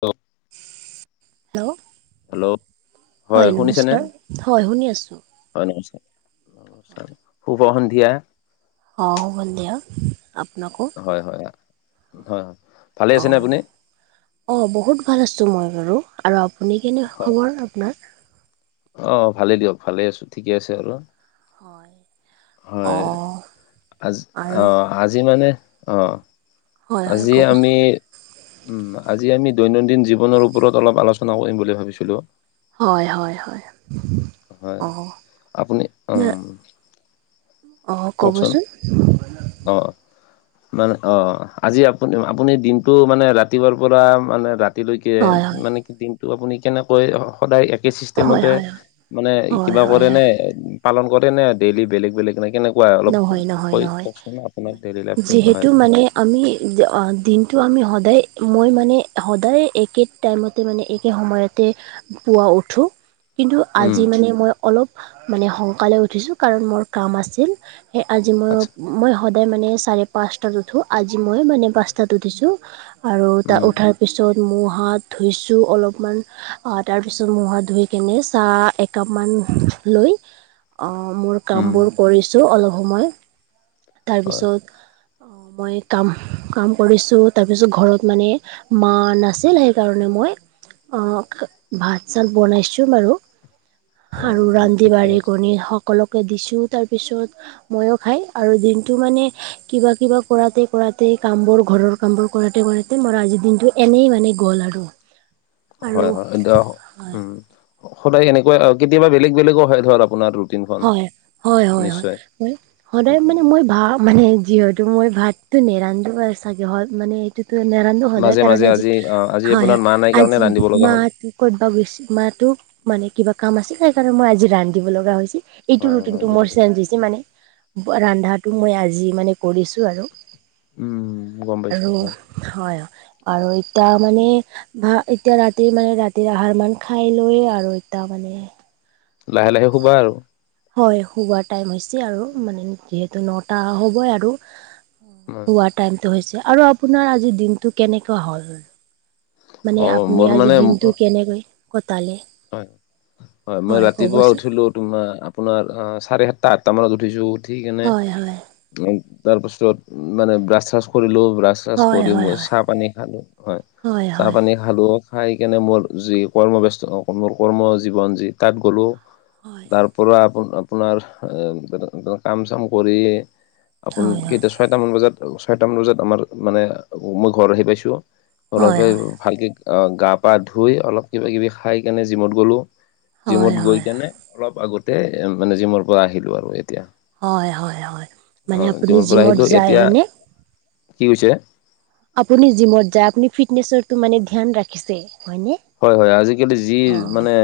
অ' hello হয় নমস্কাৰ হয় শুনি আছো। হয়, নমস্কাৰ। শুভ সন্ধিয়া। অ', শুভ সন্ধিয়া আপোনাকো। হয় হয় হয় হয় ভালে আছেনে অ' আপুনি অ', বহুত ভাল আছো মই বাৰু, আৰু আপুনি কেনে হয় খবৰ আপোনাৰ? অ', ভালে দিয়ক, ভালে আছো। ঠিকে আছে আৰ। হয় অ হয় আজি অ আৰু আজি মানে অ, হয় হয় আজি ক'বচোন আমি উম। আজি আমি দৈনন্দিন জীৱনৰ ওপৰত অলপ আলোচনা কৰিম বুলি ভাবিছিলো। হয় হয় হয় হয় অ আপুনি উম অঁ কওকচোন ক'বচোন অ মানে অঁ আজি আপ আপুনি দিনটো মানে ৰাতিপুৱাৰ পৰা মানে ৰাতি ৰাতিলৈকে হয় হয় মানে কি দিনটো আপুনি কেনেকৈ সদায় একে চিষ্টেম হয় হয় হয় হিচাপ মতে হয় কিবা হয় কৰে হয় নে পালন কৰে নে ডেইলি বেলেগ বেলেগ না কেনে কোৱা অলপ নহয় নহয় কৈ নহয় কওকচোন আপোনাৰ ডেইলী লাইফটো যিহেতু হয় মানে আমি দিনটো আমি সদায় মই মানে সদায় একে টাইম মতে মানে, একে সময়তে পুৱা উঠোঁ। কিন্তু উম আজি মানে মই অলপ মানে সংকালে উঠিছোঁ কাৰণ মোৰ কাম আছিল। সেই আজি মই আচ্ছা মই সদায় মানে চাৰে পাঁচটাত উঠো। আজি মই মানে পাঁচটাত উঠিছোঁ। আৰু তাত উম উঠাৰ পিছত মূখ হাত ধুইছোঁ অলপমান অ তাৰ পিছত মূখ হাত ধুই কেনে চাহ একাপমান লৈ অ মোৰ উম কামবোৰ কৰিছোঁ অলপ সময় হয় তাৰপিছত মই কাম কাম কৰিছোঁ তাৰপিছত ঘৰত মানে মা নাছিল সেইকাৰণে মই অঁ ভাত চাত বনাইছোঁ বাৰু হয় আৰু হয় হয় ৰান্ধি ঠিকে বাঢ়ি আছে কৰি সকলোকে দিছো তাৰপিছত তাৰ পিছত ময়ো খাই আৰু দিনটো মানে কিবা কিবা কৰাতে কৰাতে কাম বোৰ ঘৰৰ কাম বোৰ কৰাতে কৰাতে মোৰ আজিৰ দিনটো এনেই মানে গ'ল আৰু অ [unintelligible] আৰু হয় হয় এতিয়া হয় সদায় এনেকুৱা কেতিয়াবা বেলেগ বেলেগ হয় ধৰ আপোনাৰো হয় হয় হয় হয় মানে সদায় উম মানে মই ভা মানে যিহত মই ভাতটো নেৰান্ধো চাগে মানে নেৰান্ধো সদায় মাজে কাৰণ মাজে আজি অ আজি হয় আপোনাৰ হয় মা নাই কাৰণে আজি ৰান্ধিব লগা মা হ'ল ক'তবা গৈছে মাতো মানে কিবা কাম আছিল সেইকাৰণে মই আজি ৰান্ধিব লগা হৈছিল এইটো হয় হয় ৰুটিনটো বুজি মোৰ পাইছো চেঞ্জ হৈছে মানে ৰান্ধাটো মই আজি মানে কৰিছোঁ আৰু উম গম পাইছো আৰু হয় হয় আৰু এতিয়া মানে ভা এতিয়া ৰাতি মানে ৰাতিৰ আহাৰ মান খাই লৈয়ে আৰু এতিয়া মানে লাহে লাহে শুবা আৰু হয় শুৱাৰ টাইম হৈছে আৰু মানে যিহেতু নটা হ'বই আৰু শুৱাৰ টাইমটো হৈছে আৰু আপোনাৰ আজিৰ দিনটো কেনেকুৱা হল মানে অ আপুনি মোৰ আজি মানে দিনটো কেনেকৈ কটালে হয় হয় মই ৰাতিপুৱা উঠিলো তোমাৰ আপোনাৰ চাৰে সাতটা আঠটা মানত উঠিছো। উঠি কেনে হয় হয় তাৰপাছত মানে ব্ৰাছ থ্ৰাছ কৰিলো ব্ৰাছ ব্ৰাচ থ্ৰাচ হয় কৰি হয় মই চাহ পানী খালো হয় চাহ পানী খালো খাই কেনে মোৰ যি কৰ্মব্যস্ত মোৰ কৰ্ম জীৱন যি তাত গ'লো হয় তাৰ পৰা আপ আপোনাৰ এ কাম চাম কৰি। আপোন হয় কেইটা ছয়টা মান বজাত ছয়টা মান বজাত আমাৰ মানে মই ঘৰ আহি পাইছো। হয় হয় হয় হয় অলপে ভালকে গা পা ধুই অলপ কিবা কিবি খাই কেনে জিমত গলো। জিমত হয় গৈ কেনে অলপ আগতে মানে জিমৰ পৰা আহিলো আৰু এতিয়া হয় হয় হয় মানে অ' আপুনি জিমৰ পৰা জিমত আহিলো যায় এতিয়া হয়নে কি কৈছে। আপুনি জিমত যায় আপুনি ফিটনেচটো মানে ধ্যান ৰাখিছে হয়নে হয় হয় আজিকালি যি মানে অ'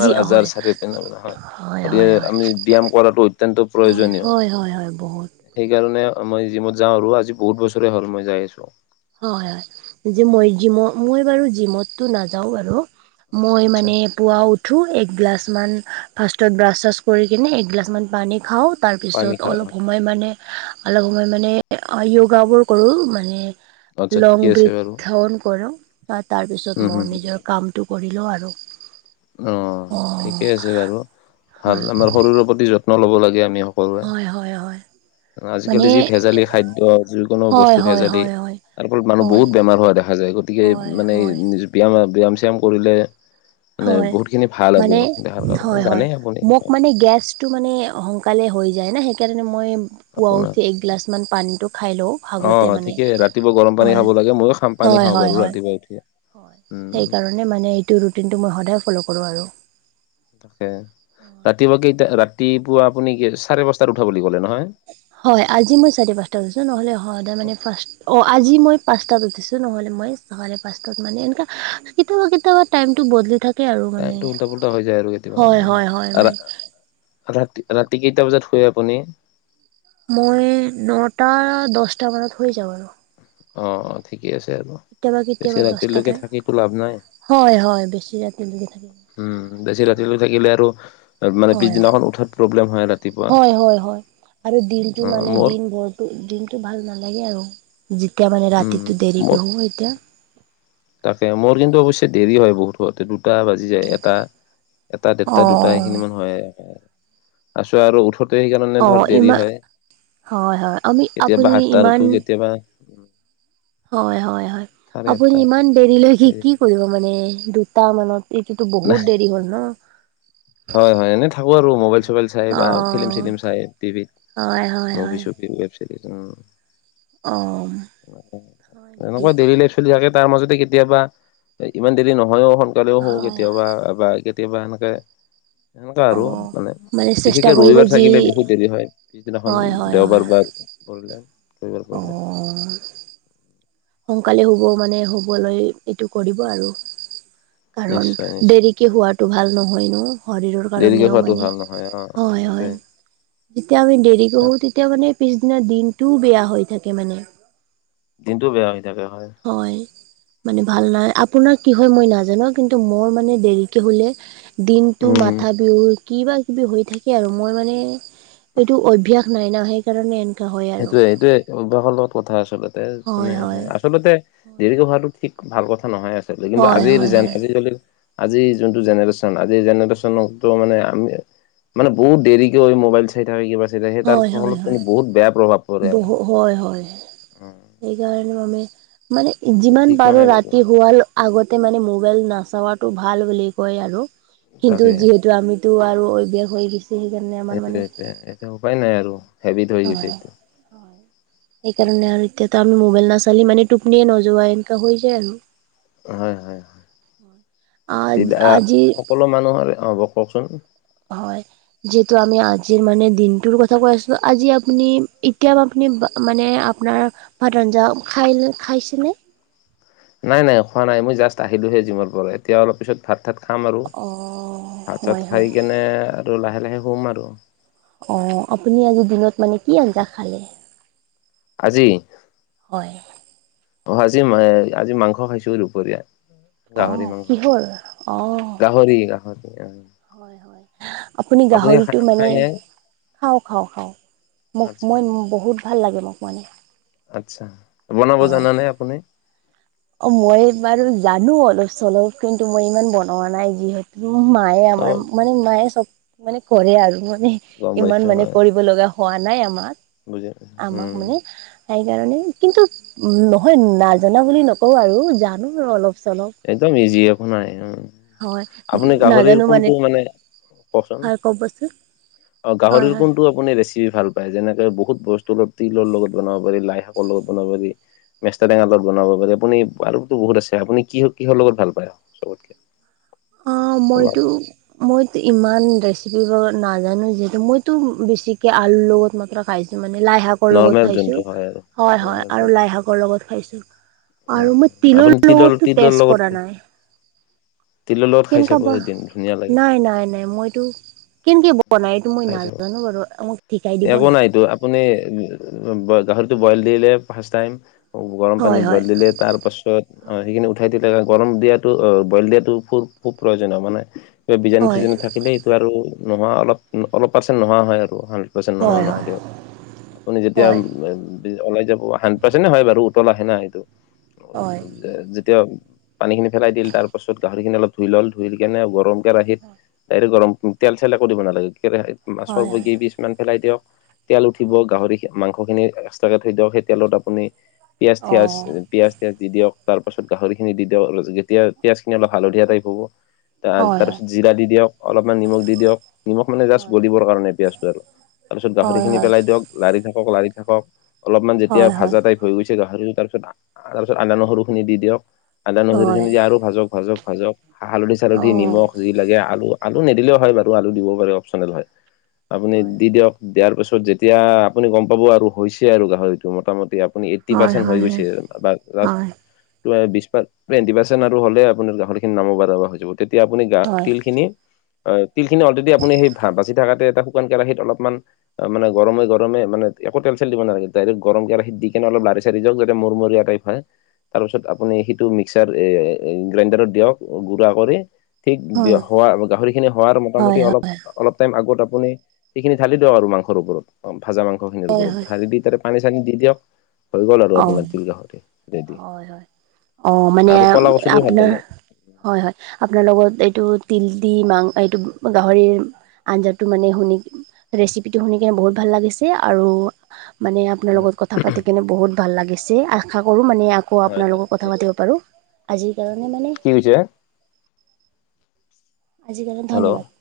জি আজাৰ হয় চাৰিও পিনে মানে হয় গতিকে হয় হয় আমি ব্যায়াম কৰাতো অত্যন্ত হয় প্ৰয়োজনীয় হয় হয় হয় বহুত সেইকাৰণে মই যিমত যাও আৰু আজি বহুত বছৰে হ'ল মই যাই আছো হয় হয় যে মই জিম মই বাৰু জিমতটো নাযাও বাৰু আচ্ছা মই আচ্ছা মানে পুৱা উঠো একগিলাচমান ফাৰ্ষ্টত ব্ৰাছ চাছ কৰি কিনে একগিলাচমান পানী খাও পানী তাৰপিছত খাই আহা অলপ সময় মানে অলপ সময় মানে য়োগাবোৰ কৰো মানে আচ্ছা লং ঠিকে আছে বাৰু। বৃদ্ধন কৰো তা তাৰ উম পিছত হুম মই হুম নিজৰ কামটো কৰি লও আৰু অ ঠিকে আছে বাৰু ভাল হয় আমাৰ শৰীৰৰ প্ৰতি যত্ন ল'ব লাগে আমিও হয় হয় হয় মানে আজিকালি যি ভেজালি খাদ্য যিকোনো হয় বস্তু হয় ভেজালি হয় হয় তাৰ ফলত মানুহ হয় বহুত বেমাৰ হোৱা দেখা যায় গতিকে হয় মানে এই হয় নিজেও ব্যায়াম ব্যায়াম শ্যায়াম কৰিলে মানে হয় বহুত খিনি ভাল আৰু দেহাৰ কাৰণে জানেই আপুনি গেছ টো মানে সোনকালে হৈ যায় না সেইকাৰণে মই পোৱা আপোনাৰ উঠি একগিলাচ মান পানীটো খাই লও অ ভাগতে মানে ঠিকে ৰাতিপুৱা গৰম পানী হয় খাব লাগে ময়ো খাম পানী খাাব বাৰু ৰাতিপুৱাই উঠিয়ে সেই উম শকাৰণে মানে এইটো ৰুটিনটো মই সদায় ফ'ল' কৰো আৰু তাকে ৰাতিপুৱা কেইটা ৰাতিপুৱা আপুনি কি চাৰে পাঁচটাত উঠা বুলি ক'লে নহয় হয় আজি মই চাৰি পাঁচটা উঠিছো নহ'লে হয় সদায় মানে ফাৰ্ষ্ট অ আজি মই পাঁচটাত উঠিছো নহলে মই চাৰে পাঁচটা মানত এনেকা কেতিয়াবা কেতিয়াবা টাইম বদলি থাকে আৰু মানে টাইমটো উল্টা পুল্টা হৈ যায় আৰু কেতিয়াবা হয় উম হয় হয় আৰু মানে ৰা ৰাতি কেইটা বজাত শুয়ে আপুনি মই নটা দহটা মানত শুই যাও আৰু অ অ ঠিকে আছে আৰু কেতিয়াবা বেছি কেতিয়াবা ৰাতিলৈকে দহটাতে থাকিতো লাভ নাই হয় হয় বেছি ৰাতিলৈকে থাকিব উম বেছি ৰাতিলৈ থাকিলে আৰু মানে হয় হয় পিছদিনাখন উঠাত প্ৰব্লেম হয় ৰা হয় হয় হয় আৰু দিনটো অ মানে মোৰ দিন বৰতো দিনটো ভাল নালাগে আৰু যেতিয়া মানে উম ৰাতিটো দেৰিকে মোৰ হ'ব এতিয়া তাকে মোৰ কিন্তু অৱশ্যে দেৰি হয় বহুত দুটা বাজি যায় এটা এটা অ ডেৰটা দুটা এইখিনি মান হয় তাৰপিছত আৰু উঠোতে সেইকাৰণে অ ধৰ দেৰি ইমান হয় হয় হয় আমি কেতিয়াবা আপুনি সাতটাত ইমান উঠো কেতিয়াবা হয় হয় হয় চাৰে আপুনি আঠটা ইমান দেৰিলৈ কি দেৰি কি হয় কৰিব মানে দুটা মানত এইটোতো নাই বহুত দেৰি হ'ল ন হয় হয় এনে থাকো আৰু মোবাইল চবাইল চাই অ বা ফিলিম চিলিম চাই টিভিত হয় হয় হয় অ হয় নেকি এনেকোৱা দেৰিলে চলি থাকে তাৰ মাজতে কেতিয়াবা ইমান দেৰি নহয়ও সোনকালেও শুও হয় কেতিয়াবা বা একে কেতিয়াবা এনেকে এনেকা অ আৰু মানে চেষ্টা বিশেষকে কৰিব ৰবিবাৰ যি থাকিলে বহুত দেৰি হয় পিছদিনাখন হয় হয় হয় দেওবাৰ বা কৰিলে কেইবাৰ অ'। কৰিলে সোনকালে শুব মানে শুবলৈ এইটো কৰিব আৰু। কাৰণ নিশ্চয় নিশ্চয় দেৰিকে শুৱাটো ভাল নহয় ন শৰীৰৰ দেৰিকে কাৰণেও খোৱাটো মানে। ভাল অ নহয় হয় হয় সেইটোৱে। যেতিয়া আমি দেৰিকৈ শু তেতিয়া মানে পিছদিনা দিনটোও বেয়া হৈ থাকে মানে। দিনটো বেয়া হৈ থাকে হয়। হয়। মানে ভাল নাই, আপোনাৰ কি হয় মই নাজানো কিন্তু মোৰ মানে দেৰিকৈ শুলে দিনটো উম মাথা বিষ কিবা কিবি হৈ থাকে আৰু মই মানে এইটো অভ্যাস নাই না সে- কাৰণে এনেকা হয়। আৰু সেইটোয়ে এটোয়ে অভ্যাসৰ লগত কথা আচলতে মানে হয়। আচলতে দেৰিকৈ হোৱাটো ঠিক ভাল কথা নহয় আচলতে কিন্তু হয় আজিৰ হয় হয় জেন হয় আজিকালিৰ আজিৰ যোনটো জেনেৰেশ আজিৰ জেনেৰেশনত মানে আমি মানে বহুত দেৰিকৈ মোবাইল চাই থকা কিবা চাই থাকে তাৰ হয় হয় ফলত হয় কিন্তু বহুত বেয়া প্ৰভাৱ পৰে এটা। বহু হয় হয় সেইকাৰণে মানে মানে যিমান ঠিক পাৰো নহয় বাইদেউ ৰাতি শুৱাল আগতে মানে মোবাইল নাচোৱাটো ভাল বুলি কয় আৰু কিন্তু তাকে যিহেতু আমি টো আৰু অভ্যাস হৈ গৈছে সেইকাৰণে আমাৰ সেইটোৱে মানে [unintelligible] উপায় নাই আৰু হেবিত হৈ গৈছে হয় এইটো তাকে। তেতান মোবাইল নাচালি মানে টোপনিয়ে নোযোৱা এনেকা হৈ যায় আৰু। হয় হয় দিবা আজি সকলো মানুহৰে হ'ব, কওকচোন? হয়। যিহেতু আমি আজিৰ মানে দিনটোৰ কথা কৈ আছো। আজি আপুনি এতিয়া আপুনি বা মানে আপোনাৰ ভাত ৰাঞ্জাঅ খাইলেন খাইছেনে? নাই নাই খোৱা নাই মই জাষ্ট আহিলোহে জিমৰ পৰা, এতিয়া অলপ পিছত ভাত ঠাত খাম আৰু অ ভাত হয় চাত হয় খাই কেনে আৰু লাহে লাহে শুম আৰু। অ আপুনি আজি দিনত মানে কি আঞ্জা খালে? আজি? হয়। অ আজি মাই আজি মাংস খাইছো দুপৰীয়া। গাহৰি অ' মাংস কিহৰ অ' গাহৰি গাহৰি এহ। হয় হয় আপুনি গাহৰিটো মানে খাইনে খাওঁ খাওঁ খাওঁ মোক আচ্ছা মই বহুত ভাল লাগে মোক মানে। আচ্ছা, বনাব অ' জানা নে আপুনি? অ মই বাৰু জানো অলপ চলপ কিন্তু মই ইমান বনোৱা নাই যিহেত- মো মায়ে আমাৰ অ' মানে মায়ে চব মানে কৰে আৰু মানে। গম পাইছো ইমান মানে হয় কৰিব লগা হোৱা নাই আমাক। বুজি আমাক উম, মানে সেইকাৰণে কিন্তু নহয় নাজানা বুলি নকওঁ আৰু জানো আৰু অলপ চলপ। একদম ইজি একো নাই, উম। হয় আপুনি গাহৰিৰ কোনটো মানে পচন হয় ক'বচোন অ হয় গাহৰিৰ হয় কোনটো আপ- পুনি ৰেচেপি ভাল পায় যেনেকে বহুত বস্তু অলপ তিলৰ লগত বনাব পাৰি, লাই শাকৰ লগত বনাব পাৰি। মেষ্টা টেঙাৰ লগত বনাব পাৰি। আপুনি আৰুতো বহুত আছে আপুনি কি কিহৰ লগত ভাল পায় চবতকে? অ মইতো মইতো ইমান ৰেচিপি নাজানো যিহেতু মইতো বেছিকে আলুৰ লগত মাত্ৰ খাইছো মানে, লাই শাকৰ লগত নৰ্মেল খাইছো, যোনটো হয় আৰু হয়, হয় নৰ্মেল আৰু যোনটো। লাই শাকৰ লগত খাইছো। উম, আৰু মই তিলৰ আপুনি লগতো তিলৰ টেচ লগত কৰা খাই নাই। তিলৰ লগত খাই কেনেকা চাব বা এদিন। ধুনীয়া লাগে নাই, নাই, নাই, মইতো কেনেকে বনাই? এইটো মই খাই চাব। নাজানো বাৰু অ, মোক শিকাই দিব একো নে নাইতো আপুনি গাহৰিটো বইল দিলে, ফাৰ্ষ্ট টাইম গৰম হয় পানীত হয় দে, তাৰ পাছত অ, হয় সেইখিনি উঠাই দিলে, গৰম দিয়াটো অ, বইল দিয়াটো খুব প্ৰয়োজনীয় হয় মানে কিবা হয় বীজাণু-চিজানু থাকিলেই এইটো আৰু নোহোৱা, অলপ-অলপ পাছত নোহোৱা হয় আৰু উম, কৈছে নহয় হয় আৰু হয় নহয়, দিয়ক আপুনি যেতিয়া হয় [unintelligible] ওলাই যাব হান্ডেৰেটপাৰ্চেন্ট হয় বাৰু, উতল আহে না এইটো। হয়। যেতিয়া পানী খিনি ফেলাই দিল, তাৰ পাছত গাহৰি খিনি অলপ ধুই ল'ল, ধুই কেনে গৰম কেৰাহিত ডাইৰেক্ট গৰম তেল-চেল একো দিব নালাগে, হয় হয় হয় কেৰাহিত [inaudible] পেলাই দিয়ক, তেল উঠিব হয় গাহৰি মাংস মাংসখিনি একচটাকে থৈ দিয়ক, সেইতেলত আপুনি অঁ পিয়াজ-থিয়াজ পিয়াজ-থিয়াজ দি দিয়ক, তাৰপাছত গাহৰি খিনি দি দিয়ক, যেতিয়া পিঁয়াজ খিনি অলপ হালধীয়া টাইপ হ'ব। হয় হয় তাৰপিছত জিৰা দি দিয়ক, অলপমান নিমখ দি দিয়ক, নিমখ মানে হয় জাষ্ট গলিবৰ কাৰণে পিয়াজটো আৰু। তাৰ পিছত, হয় হয় গাহৰিখিনি পেলাই দিয়ক। লাৰি থাকক, লাৰি থাকক, অলপমান যেতিয়া হয় হয় ভাজা টাইপ হৈ গৈছে, গাহৰি তাৰপিছত তাৰপিছত আদা নহৰুখিনি দি দিয়ক, আদা হয় নহৰুখিনি দি আৰু ভাজক, ভাজক, ভাজক। অ হালধি-চালধি নিমখ যি লাগে, আলু, আলু নিদিলেও হয় বাৰু, আলু দিবও পাৰে অপচনেল হয়। আপুনি হয় হয়। দি দিয়ক, দিয়াৰ পিছত যেতিয়া আপুনি গম পাব আৰু হৈছে আৰু গাহৰিটো মোটামুটি নে, এইতটি হয় পাৰ্চেট হৈ গৈছে, হয় বা, যা হয় টো, বিছ পাৰ্চে, টুৱেন্টি পাৰ্চেন্ট আৰু হ'লেই আপোনাৰ গাহৰ খিনি নামাব পৰা বা, হৈ যাব। তেতিয়া আপুনি, গা- হয়। তিল খিনি অ, তিল খিনি অলৰেডদি আপুনি সেই, ভাজি বাচি, থকাতে এটা শুকান কেৰাহিত অলপমান অ, মান গৰমে গৰমে একো তেল-চেল দিব নেলাগে, ডাইৰেক গৰম কেৰাহিত দি কনে লাৰি-চাৰি দিয়ক, যতে মৰ-মৰিয়া [inaudible] তাৰপিছত আপুনি সেইটো মিক্সাৰ এ, গ্ৰাইণ্ডাৰত দিয়ক, গুড়া কৰি। ঠিক হয় হয় হোৱা, গাহৰি খিনি হোৱাৰ হয় হয় মোটামুটি অলপ অলপ টাইম আগত আপুনি, সেইখিনি ঢালি দিয়ক আৰু মাংসৰ ওপৰত, ভাজা মাংসখিনিৰ হয় ওপৰত, হয় ঢালি দি তাৰে পানী-চানী দি দিয়ক, হৈ গ'ল আৰু অ আপোনাৰ তিল গাহৰি। ৰেডি। হয়, হয়, অ, মানে আৰু কলা কচুটোও ভাল আপোনাৰ লাগে। হয়, হয়, আপোনাৰ লগত এইটো তিল দি, মাং, এইটো গাহৰিৰ আঞ্জাটো মানে শুনি, ৰেচিপিটো শুনি কিনে, বহুত ভাল লাগিছে আৰু মানে আপোনাৰ হয়। লগত কথা পাতি কিনে বহুত ভাল লাগিছে, আশা কৰো মানে আকৌ হয় হয়, আপোনালোকক কথা পাতিব পাৰোঁ, আজিৰ কাৰণে মানে কি হৈছে? আজিকাৰণে হেল্ল'। ধন্যবাদ।